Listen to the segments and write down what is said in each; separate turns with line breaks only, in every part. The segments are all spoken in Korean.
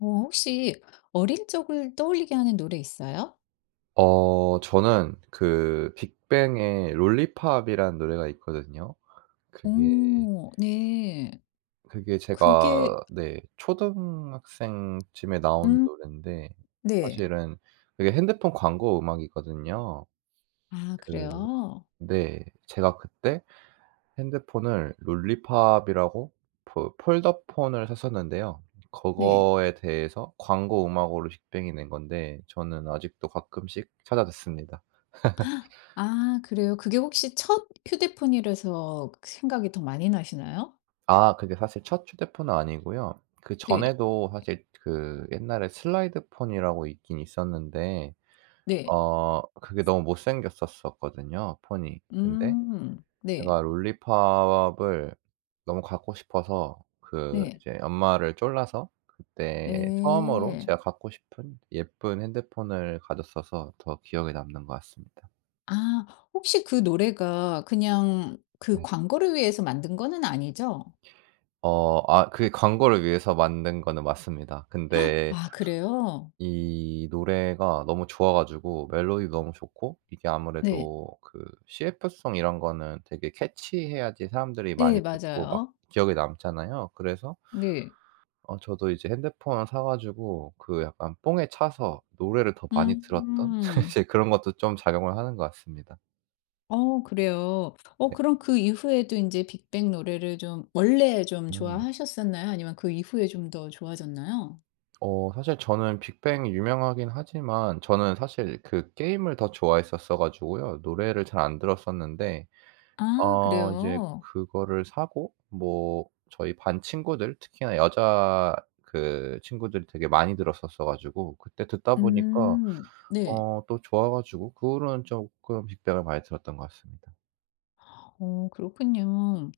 혹시 어린 적을 떠올리게 하는 노래 있어요?
저는 그 빅뱅의 롤리팝이라는 노래가 있거든요. 그게
오, 네.
그게 제가
그게
네 초등학생쯤에 나온
음
노랜데
네.
사실은 그게 핸드폰 광고 음악이거든요.
아,
그
그래요?
네. 제가 그때 핸드폰을 롤리팝이라고 폴 폴더폰을 샀었는데요.
네.
그거에 대해서 광고 음악으로 빅뱅이 낸 건데 저는 아직도 가끔씩 찾아 듣습니다.
아, 그래요? 그게 혹시 첫 휴대폰이라서 그 생각이 더 많이 나시나요?
그게 사실 첫 휴대폰은 아니고요.
네.
그전에도 사실 그 옛날에 슬라이드 폰이라고 있긴 있었는데
네.
그게 너무 못생겼었었거든요 폰이. 근데
음. 네.
제가 롤리팝을 너무 갖고 싶어서 그
네.
이제 엄마를 쫄라서 그때 처음으로
네.
제가 갖고 싶은 예쁜 핸드폰을 가졌어서 더 기억에 남는 것 같습니다.
아, 혹시 그 노래가 그냥 그
네.
광고를 위해서 만든 거는 아니죠?
그게 광고를 위해서 만든 거는 맞습니다. 근데
아, 그래요?
이 노래가 너무 좋아 가지고 멜로디도 너무 좋고 이게
네.
아무래도 그 CF송 이런 거는 되게 캐치해야지 사람들이 많이
네,
듣고 막
맞아요.
기억에 남잖아요. 그래서
네.
저도 이제 핸드폰을 사 가지고 그 약간 뽕에 차서 노래를 더 많이 들었던
음.
이제 그런 것도 좀 작용을 하는 것 같습니다.
그래요.
네.
그럼 그 이후에도 인제 빅뱅 노래를 좀 원래 좀
음.
좋아하셨었나요? 아니면 그 이후에 좀 더 좋아졌나요?
사실 저는 빅뱅이 유명하긴 하지만 저는 사실 그 게임을 더 좋아했었어 가지고요. 노래를 잘 안 들었었는데
아,
이제
그래요?
그거를 사고 뭐 저희 반 친구들 특히나 여자 그 친구들이 되게 많이 들었었어 가지고 그때 듣다 보니까
음. 네.
또 좋아 가지고 그 후로는 쪼끔 빅뱅을 많이 들었던 것 같습니다.
그렇군요.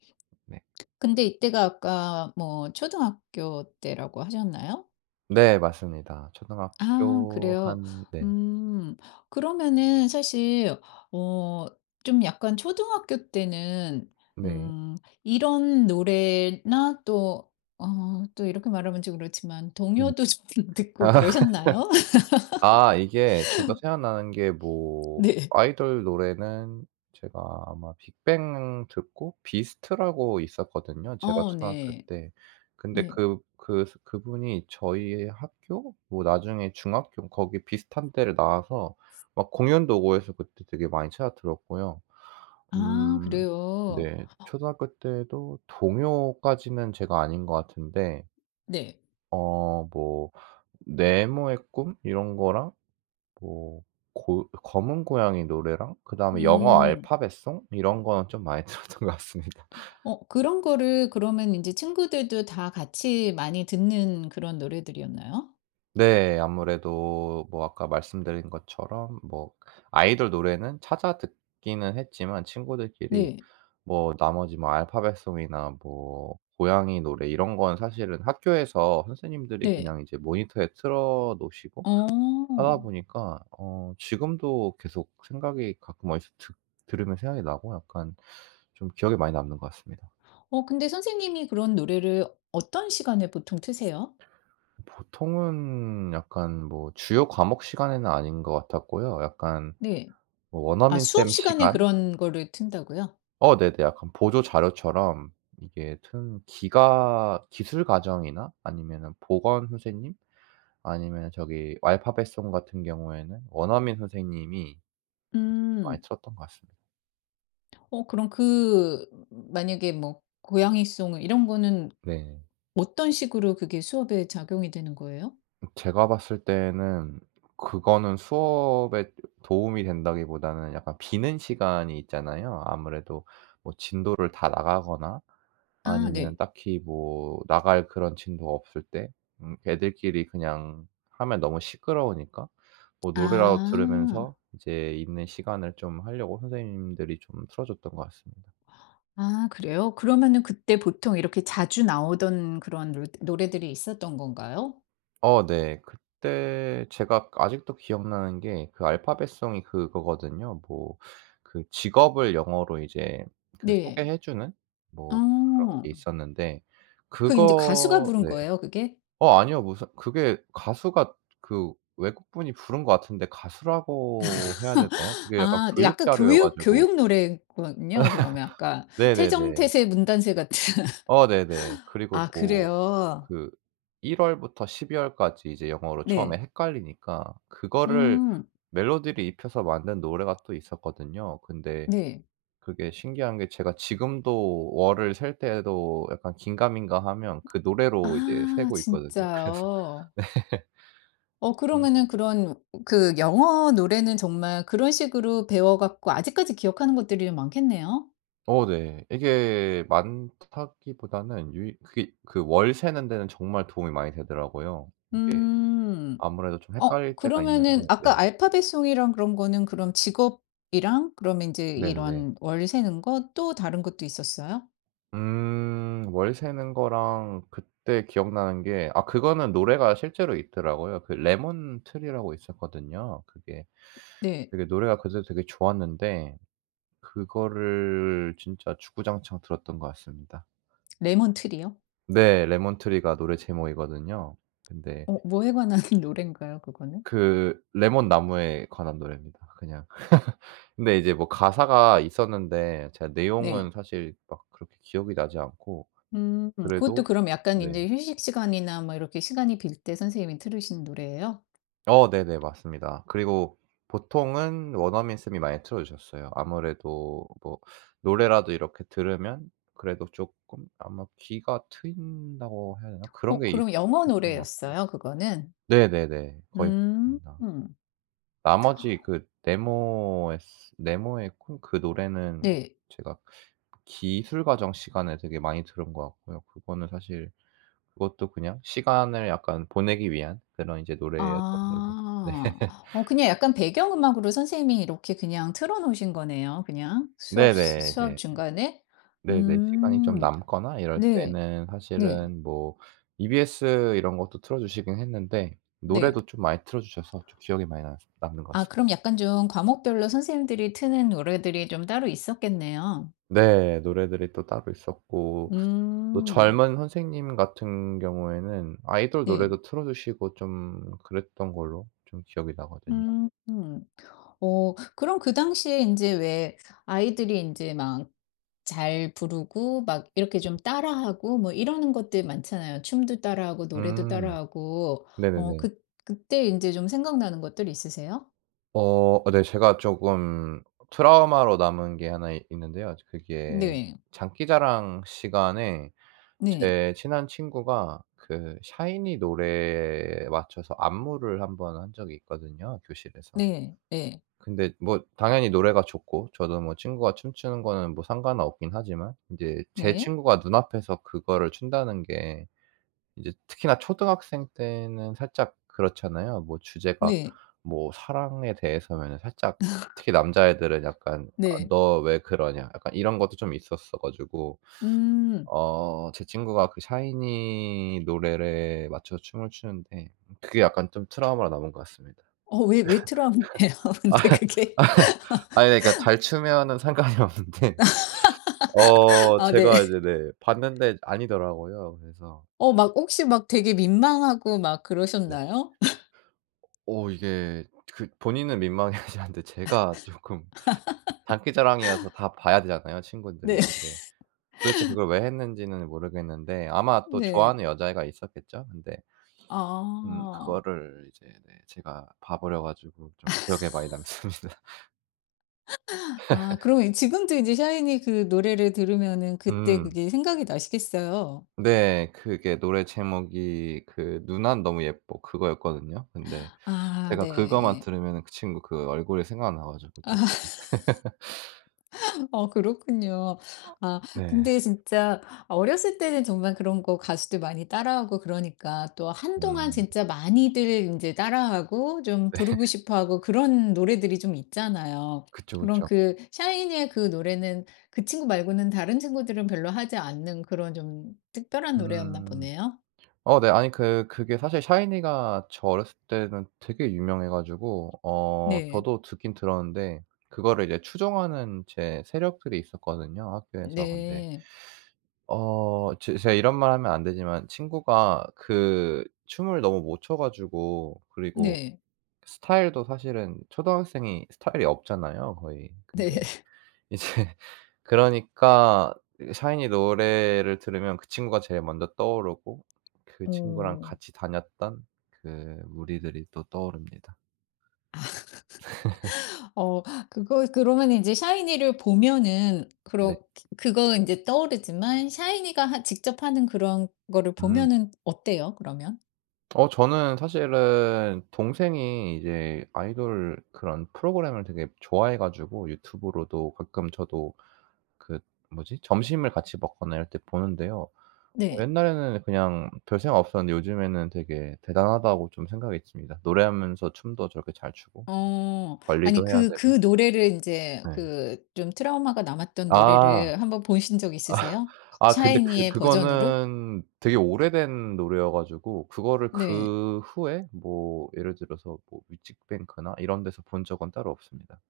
네.
근데 이때가 아까 뭐 초등학교 때라고 하셨나요?
네, 맞습니다.
아,
초등학교
그래요?
한 네.
음. 그러면은 사실 어 좀 약간 초등학교 때는
네.
음 이런 노래나 또 또 이렇게 말하면 좀 그렇지만
네.
동요도 좀 듣고 그러셨나요?
이게 저도 생각나는 게 뭐
네.
아이돌 노래는 제가 아마 빅뱅 듣고 비스트라고 있었거든요, 제가
어,
초등학교
네.
때. 근데
네.
그분이 저희 학교 뭐 나중에 중학교 거기 비슷한 때를 나와서 막 공연도 오고 해서 그때 되게 많이 찾아 들었고요.
아,
음
그래요?
네. 초등학교 때도 동요까지는 제가 아닌 것 같은데
네.
뭐 네모의 꿈 이런 거랑 뭐 고 검은 고양이 노래랑 그다음에 영어
음.
알파벳송 이런 거는 좀 많이 들었던 것 같습니다.
그런 거를 그러면 이제 친구들도 다 같이 많이 듣는 그런 노래들이었나요?
네. 아무래도 뭐 아까 말씀드린 것처럼 뭐 아이돌 노래는 찾아 듣기는 했지만 친구들끼리
네.
뭐 나머지 뭐 알파벳송이나 뭐 고양이 노래 이런 건 사실은 학교에서 선생님들이
네.
그냥 이제 모니터에 틀어 놓으시고 하다
어.
보니까 지금도 계속 생각이 가끔 어디서 듣 들으면 생각이 나고 약간 좀 기억에 많이 남는 것 같습니다.
근데 선생님이 그런 노래를 어떤 시간에 보통 트세요?
보통은 약간 뭐 주요 과목 시간에는 아닌 것 같았고요. 약간
네.
뭐
아,
원어민
수업
쌤
시간에
시간.
그런 거를 튼다고요?
네네. 약간 보조 자료처럼 이게 튼 기가 기술 과정이나 아니면은 보건 선생님 아니면 저기 알파벳 송 같은 경우에는 원어민 선생님이 이제 좀 많이
음.
틀었던 것 같습니다.
그럼 그 만약에 뭐 고양이송 이런 거는
네.
어떤 식으로 그게 수업에 작용이 되는 거예요?
제가 봤을 때는 그거는 수업에 도움이 된다기보다는 약간 비는 시간이 있잖아요. 아무래도 뭐 진도를 다 나가거나
아,
아니면
네.
딱히 뭐 나갈 그런 진도가 없을 때 애들끼리 그냥 하면 너무 시끄러우니까 뭐 노래라도
아.
들으면서 이제 있는 시간을 좀 하려고 선생님들이 좀 틀어 줬던 것 같습니다.
아, 그래요? 그러면은 그때 보통 이렇게 자주 나오던 그런 노 노래들이 있었던 건가요?
네. 그때 제가 아직도 기억나는 게 그 알파벳송이 그거거든요. 뭐 그 직업을 영어로 이제 그
네.
소개해 주는 뭐 그런 게
어.
있었는데
그 이제 가수가
그거
부른
네.
거예요, 그게?
아니요. 무슨 그게 가수가 그 외국분이 부른 것 같은데 가수라고 해야 되나요? 그게 약간
아, 네,
교육
약간
자료여
교육
가지고
교육 노래군요. 그러면 약간
네네네.
태정태세 문단세 같은.
네네. 그리고
아,
뭐
그래요?
그 1월부터 12월까지 이제 영어로 처음에
네.
헷갈리니까 그거를
음,
멜로디를 입혀서 만든 노래가 또 있었거든요. 근데
네.
그게 신기한 게 제가 지금도 월을 셀 때에도 약간 긴가민가하면 그 노래로 이제
아,
세고 있거든요. 그래서
진짜요?
네.
그러면은 그런 그 영어 노래는 정말 그런 식으로 배워 갖고 아직까지 기억하는 것들이 많겠네요.
네. 이게 많다기보다는 유이 그게 그 월 세는 데는 정말 도움이 많이 되더라고요. 이게
음.
아무래도 좀 헷갈릴 때가
그러면은
있는데
아까
네.
알파벳 송이랑 그런 거는 그럼 직업이랑 그러면 이제
네네네.
이런 월세는 거 또 다른 것도 있었어요?
음. 월 세는 거랑 그때 기억나는 게 아, 그거는 노래가 실제로 있더라고요. 그 레몬트리라고 있었거든요. 그게
네.
되게 노래가 그때 되게 좋았는데 그거를 진짜 주구장창 들었던 것 같습니다.
레몬 트리요?
네. 레몬트리가 노래 제목이거든요. 근데
뭐에 관한 노래인가요 그거는?
그 레몬 나무에 관한 노래입니다 그냥. 근데 이제 뭐 가사가 있었는데 제가
네.
내용은 사실 막 그렇게 기억이 나지 않고
그것도
그래도
그럼 약간 이
네.
제 휴식 시간이나 뭐 이렇게 시간이 빌때 선생님이 틀으신 노래예요?
네네, 맞습니다. 그리고 보통은 원어민쌤이 많이 틀어 주셨어요. 아무래도 뭐 노래라도 이렇게 들으면 그래도 쪼끔 아마 귀가 트인다고 해야 되나? 그런 게 있
그럼 영어
있었던 것 같고요.
노래였어요 그거는?
네네네. 거의
음.
그렇습니다.
음.
나머지 그 네모의 콩 그 노래는
네.
제가 기술 과정 시간에 되게 많이 들은 것 같고요. 그거는 사실 그것도 그냥 시간을 약간 보내기 위한 그런 이제 노래였던 걸로. 네.
아. 그냥 약간 배경음악으로 선생님이 이렇게 그냥 틀어 놓으신 거네요 그냥
네네.
수업
이제
중간에?
네네. 시간이 좀
음.
남거나 이럴
네.
때는
네.
사실은 뭐 EBS 이런 것도 틀어 주시긴 했는데
네.
노래도 좀 많이 틀어 주셔서 좀 기억에 많이 남 남는 것
아, 그럼
같습니다.
약간 좀 과목별로 선생님들이 트는 노래들이 좀 따로 있었겠네요.
네. 노래들이 또 따로 있었고 또
음.
젊은 선생님 같은 경우에는 아이돌
네.
노래도 틀어 주시고 좀 그랬던 걸로 좀 기억이 나거든요.
음. 음. 그럼 그 당시에 인제 왜 아이들이 인제 막 잘 부르고 막 이렇게 좀 따라하고 뭐 이러는 것들 많잖아요. 춤도 따라하고 노래도
음.
따라하고. 어
네네네.
그 그때 인제 좀 생각나는 것들 있으세요?
네. 제가 쪼금 트라우마로 남은 게 하나 있는데요. 그게
네.
장기자랑 시간에
네.
제 친한 친구가 그 샤이니 노래에 맞춰서 안무를 한 번 한 적이 있거든요, 교실에서.
네. 네.
근데 뭐 당연히 노래가 좋고 저도 뭐 친구가 춤추는 거는 뭐 상관은 없긴 하지만 인제 제
네.
친구가 눈앞에서 그거를 춘다는 게 이제 특히나 초등학생 때는 살짝 그렇잖아요. 뭐 주제가
네.
뭐 사랑에 대해서면은 살짝 특히 남자애들은 약간 "아,
네.
너 왜 그러냐." 약간 이런 것도 좀 있었어 가지고
음.
제 친구가 그 샤이니 노래에 맞춰서 춤을 추는데 그게 약간 좀 트라우마로 남은 것 같습니다.
왜 트라우마예요? 근데
아,
그게?
아니 그러니까 잘 추면은 상관이 없는데
아, 네.
제가 이제 네 봤는데 아니더라고요. 그래서
막 혹시 막 되게 민망하고 막
네.
그러셨나요?
어 이게 그 본인은 민망해하시는데 제가 쪼끔 장기자랑이어서 다 봐야 되잖아요,
네.
친구들이. 근데 도대체 그걸 왜 했는지는 모르겠는데 아마 또
네.
좋아하는 여자애가 있었겠죠? 근데
아.
그거를 이제 네 제가 봐 버려 가지고 좀 기억에 많이 남습니다.
아, 그럼 지금도 이제 샤이니 그 노래를 들으면은 그때
음.
그게 생각이 나시겠어요?
네. 그게 노래 제목이 그 "누난 너무 예뻐." 그거였거든요. 근데
아,
제가 그거만
네.
들으면은 그 친구 그 얼굴이 생각나 가지고 쪼끔
그렇군요. 아,
네.
근데 진짜 어렸을 때는 정말 그런 거 가수들 많이 따라하고 그러니까 또 한동안
음.
진짜 많이들 이제 따라하고 좀 부르고 싶어 하고 그런 노래들이 좀 있잖아요.
그쵸,
그런
그쵸.
그 샤이니의 그 노래는 그 친구 말고는 다른 친구들은 별로 하지 않는 그런 좀 특별한 노래였나
음.
보네요.
네. 아니 그 그게 사실 샤이니가 저 어렸을 때는 되게 유명해 가지고
네.
저도 듣긴 들었는데 그거를 이제 추종하는 제 세력들이 있었거든요 학교에서. 근데
네.
어 제 제가 이런 말 하면 안 되지만 친구가 그 춤을 너무 못춰 가지고 그리고
네.
스타일도 사실은 초등학생이 스타일이 없잖아요 거의.
네.
근데 이제 그러니까 샤이니 노래를 들으면 그 친구가 제일 먼저 떠오르고 그 친구랑
어.
같이 다녔던 그 무리들이 또 떠오릅니다.
어 그거 그러면 이제 샤이니를 보면은
네.
그렇 그거 이제 떠오르지만 샤이니가 하 직접 하는 그런 거를
음.
보면은 어때요 그러면?
저는 사실은 동생이 이제 아이돌 그런 프로그램을 되게 좋아해 가지고 유튜브로도 가끔 저도 그 뭐지? 점심을 같이 먹거나 이럴 때 보는데요.
네.
옛날에는 그냥 별 생각 없었는데 요즘에는 되게 대단하다고 좀 생각했습니다. 노래하면서 춤도 저렇게 잘 추고
어. 아니,
관리도 해야
그
되고.
그 노래를 이제
네.
그 좀 트라우마가 남았던
아. 아.
노래를 한번 보신 적 있으세요?
아, 근데 그
샤이니의 버전으로?
그거는 되게 오래된 노래여 가지고 그거를
네.
그 후에 뭐 예를 들어서 뭐 뮤직뱅크나 이런 데서 본 적은 따로 없습니다.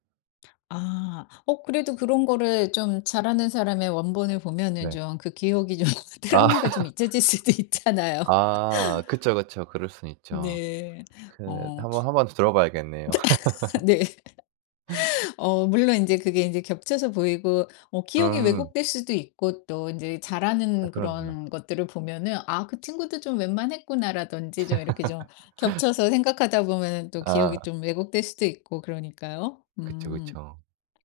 아. 그래도 그런 거를 좀 잘하는 사람의 원본을 보면은
네.
좀 그 기억이 좀 드라
아.
마가 좀 잊혀질 수도 있잖아요.
아 그쵸, 그쵸. 그럴 순 있죠.
네.
그
어.
한번 들어봐야겠네요.
네. 물론 이제 그게 이제 겹쳐서 보이고 기억이
음.
왜곡될 수도 있고 또 이제
아
잘하는
그럼요.
그런 것들을 보면은 '아, 그 친구도 좀 웬만했구나.'라든지 좀 이렇게 좀 겹쳐서 생각하다 보면은 또 기억이
아
좀 왜곡될 수도 있고 그러니까요.
그쵸,
음.
그쵸.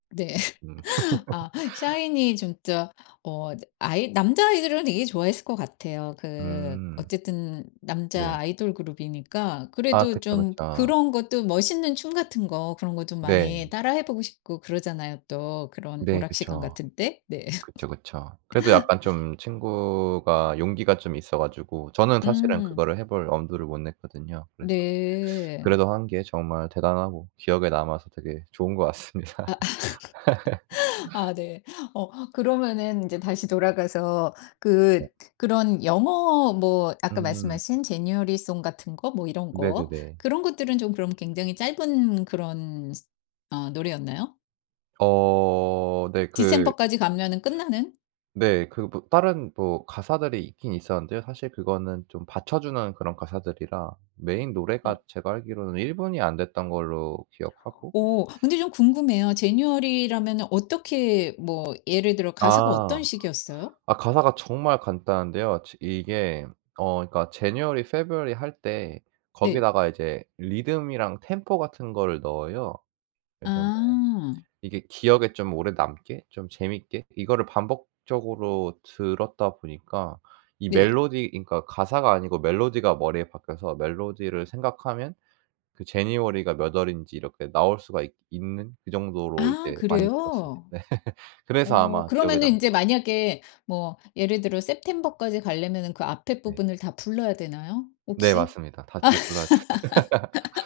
네.
음.
아, 샤이니 진짜 어 아이 남자아이들은 되게 좋아했을 것 같아요. 그
음.
어쨌든 남자
네.
아이돌 그룹이니까
아
그래도
그쵸,
좀
그쵸.
그런 것도 멋있는 춤 같은 거 그런 거 좀
네.
많이 따라해 보고 싶고 그러잖아요 또. 그런
네
오락 시간
그쵸.
같은 때. 네.
그쵸, 그쵸. 그래도 약간 좀 친구가 용기가 좀 있어 가지고 저는 사실은
음.
그거를 해볼 엄두를 못 냈거든요. 그래서
네.
그래도 한 게 정말 대단하고 기억에 남아서 되게 좋은 것 같습니다.
아, 네. 그러면은 이제 다시 돌아가서 그 그런 영어 뭐 아까
음.
말씀하신 제니어리 송 같은 거 뭐 이런 거
네네네.
그런 것들은 좀 그럼 굉장히 짧은 그런 노래였나요?
어 네 그
디셈버까지 가면은 끝나는?
네 그 뭐 다른 뭐 가사들이 있긴 있었는데요. 사실 그거는 좀 받쳐주는 그런 가사들이라 메인
음.
노래가 제가 알기로는 1 분이 안 됐던 걸로 기억하고
오, 근데 좀 궁금해요. 제니어리라면은 어떻게 뭐 예를 들어 가사가 어떤
아.
식이었어요?
아 가사가 정말 간단한데요. 지 이게 어 그러니까 January, February 할 때
네.
거기다가 이제 리듬이랑 템포 같은 거를 넣어요. 그래서 뭐
아.
이게 기억에 좀 오래 남게 좀 재밌게 이거를 반복적으로 들었다 보니까 이
네.
멜로디 그러니까 가사가 아니고 멜로디가 머리에 박혀서 멜로디를 생각하면 그 January가 몇 월인지 이렇게 나올 수가 있 있는 그 정도로
아,
이제 많이 들었습니다.
그래요?
네. 그래서 아마 기억에
그러면은
남는
이
것
제
같아요.
만약에 뭐 예를 들어 셉템버까지 가려면은 그 앞에
네.
부분을 다 불러야 되나요?
네,
혹시?
맞습니다. 다 불러야.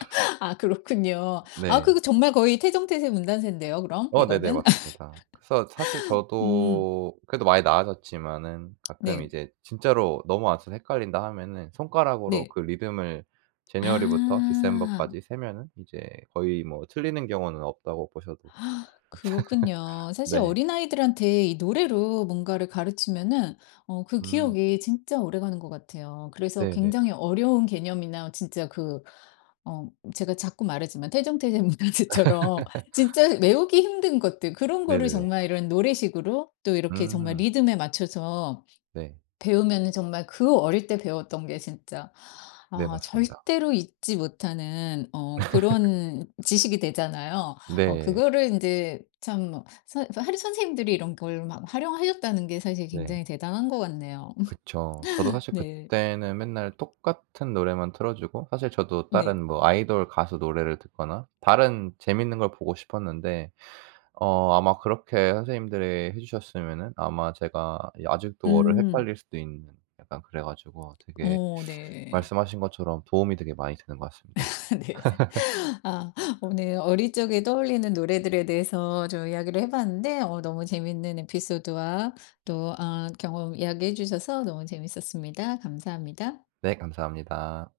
아, 그렇군요. 아,
네.
그거 정말 거의 태정태세 문단세인데요 그럼
네네,
이거는?
맞습니다. 그래서 사실
음.
저도 그래도 많이 나아졌지만은 가끔
네.
이제 진짜로 너무 안써서 헷갈린다 하면은 손가락으로
네.
그 리듬을 January부터
아.
December까지 세면은 이제 거의 뭐 틀리는 경우는 없다고 보셔도.
아, 그렇군요. 사실
네.
어린아이들한테 이 노래로 뭔가를 가르치면은 그
음.
기억이 진짜 오래가는 것 같아요. 그래서
네네.
굉장히 어려운 개념이나 진짜 어 제가 자꾸 말하지만 태종태제 문화재처럼 진짜 외우기 힘든 것들 그런 거를
네네네.
정말 이런 노래식으로 또 이렇게 정말
음.
리듬에 맞춰서
네.
배우면은 정말 그 어릴 때 배웠던 게 진짜
네, 맞습니다.
절대로 잊지 못하는 그런 지식이 되잖아요.
네.
그거를 인제 참 뭐 선 하루 선생님들이 이런 걸 막 활용하셨다는 게 사실
네.
굉장히 대단한 것 같네요.
그쵸. 저도 사실
네.
그때는 맨날 똑같은 노래만 틀어 주고 사실 저도
네.
다른 뭐 아이돌 가수 노래를 듣거나 다른 재밌는 걸 보고 싶었는데 아마 그렇게 선생님들이 해 주셨으면은 아마 제가 이 아직도 월을
음.
헷갈릴 수도 있는 약간 그래 가지고 되게
어, 네.
말씀하신 것처럼 도움이 되게 많이 되는 것 같습니다.
네. 아, 오늘 어릴 적에 떠올리는 노래들에 대해서 좀 이야기를 해 봤는데 너무 재밌는 에피소드와 또 경험 이야기해 주셔서 너무 재밌었습니다. 감사합니다.
네, 감사합니다.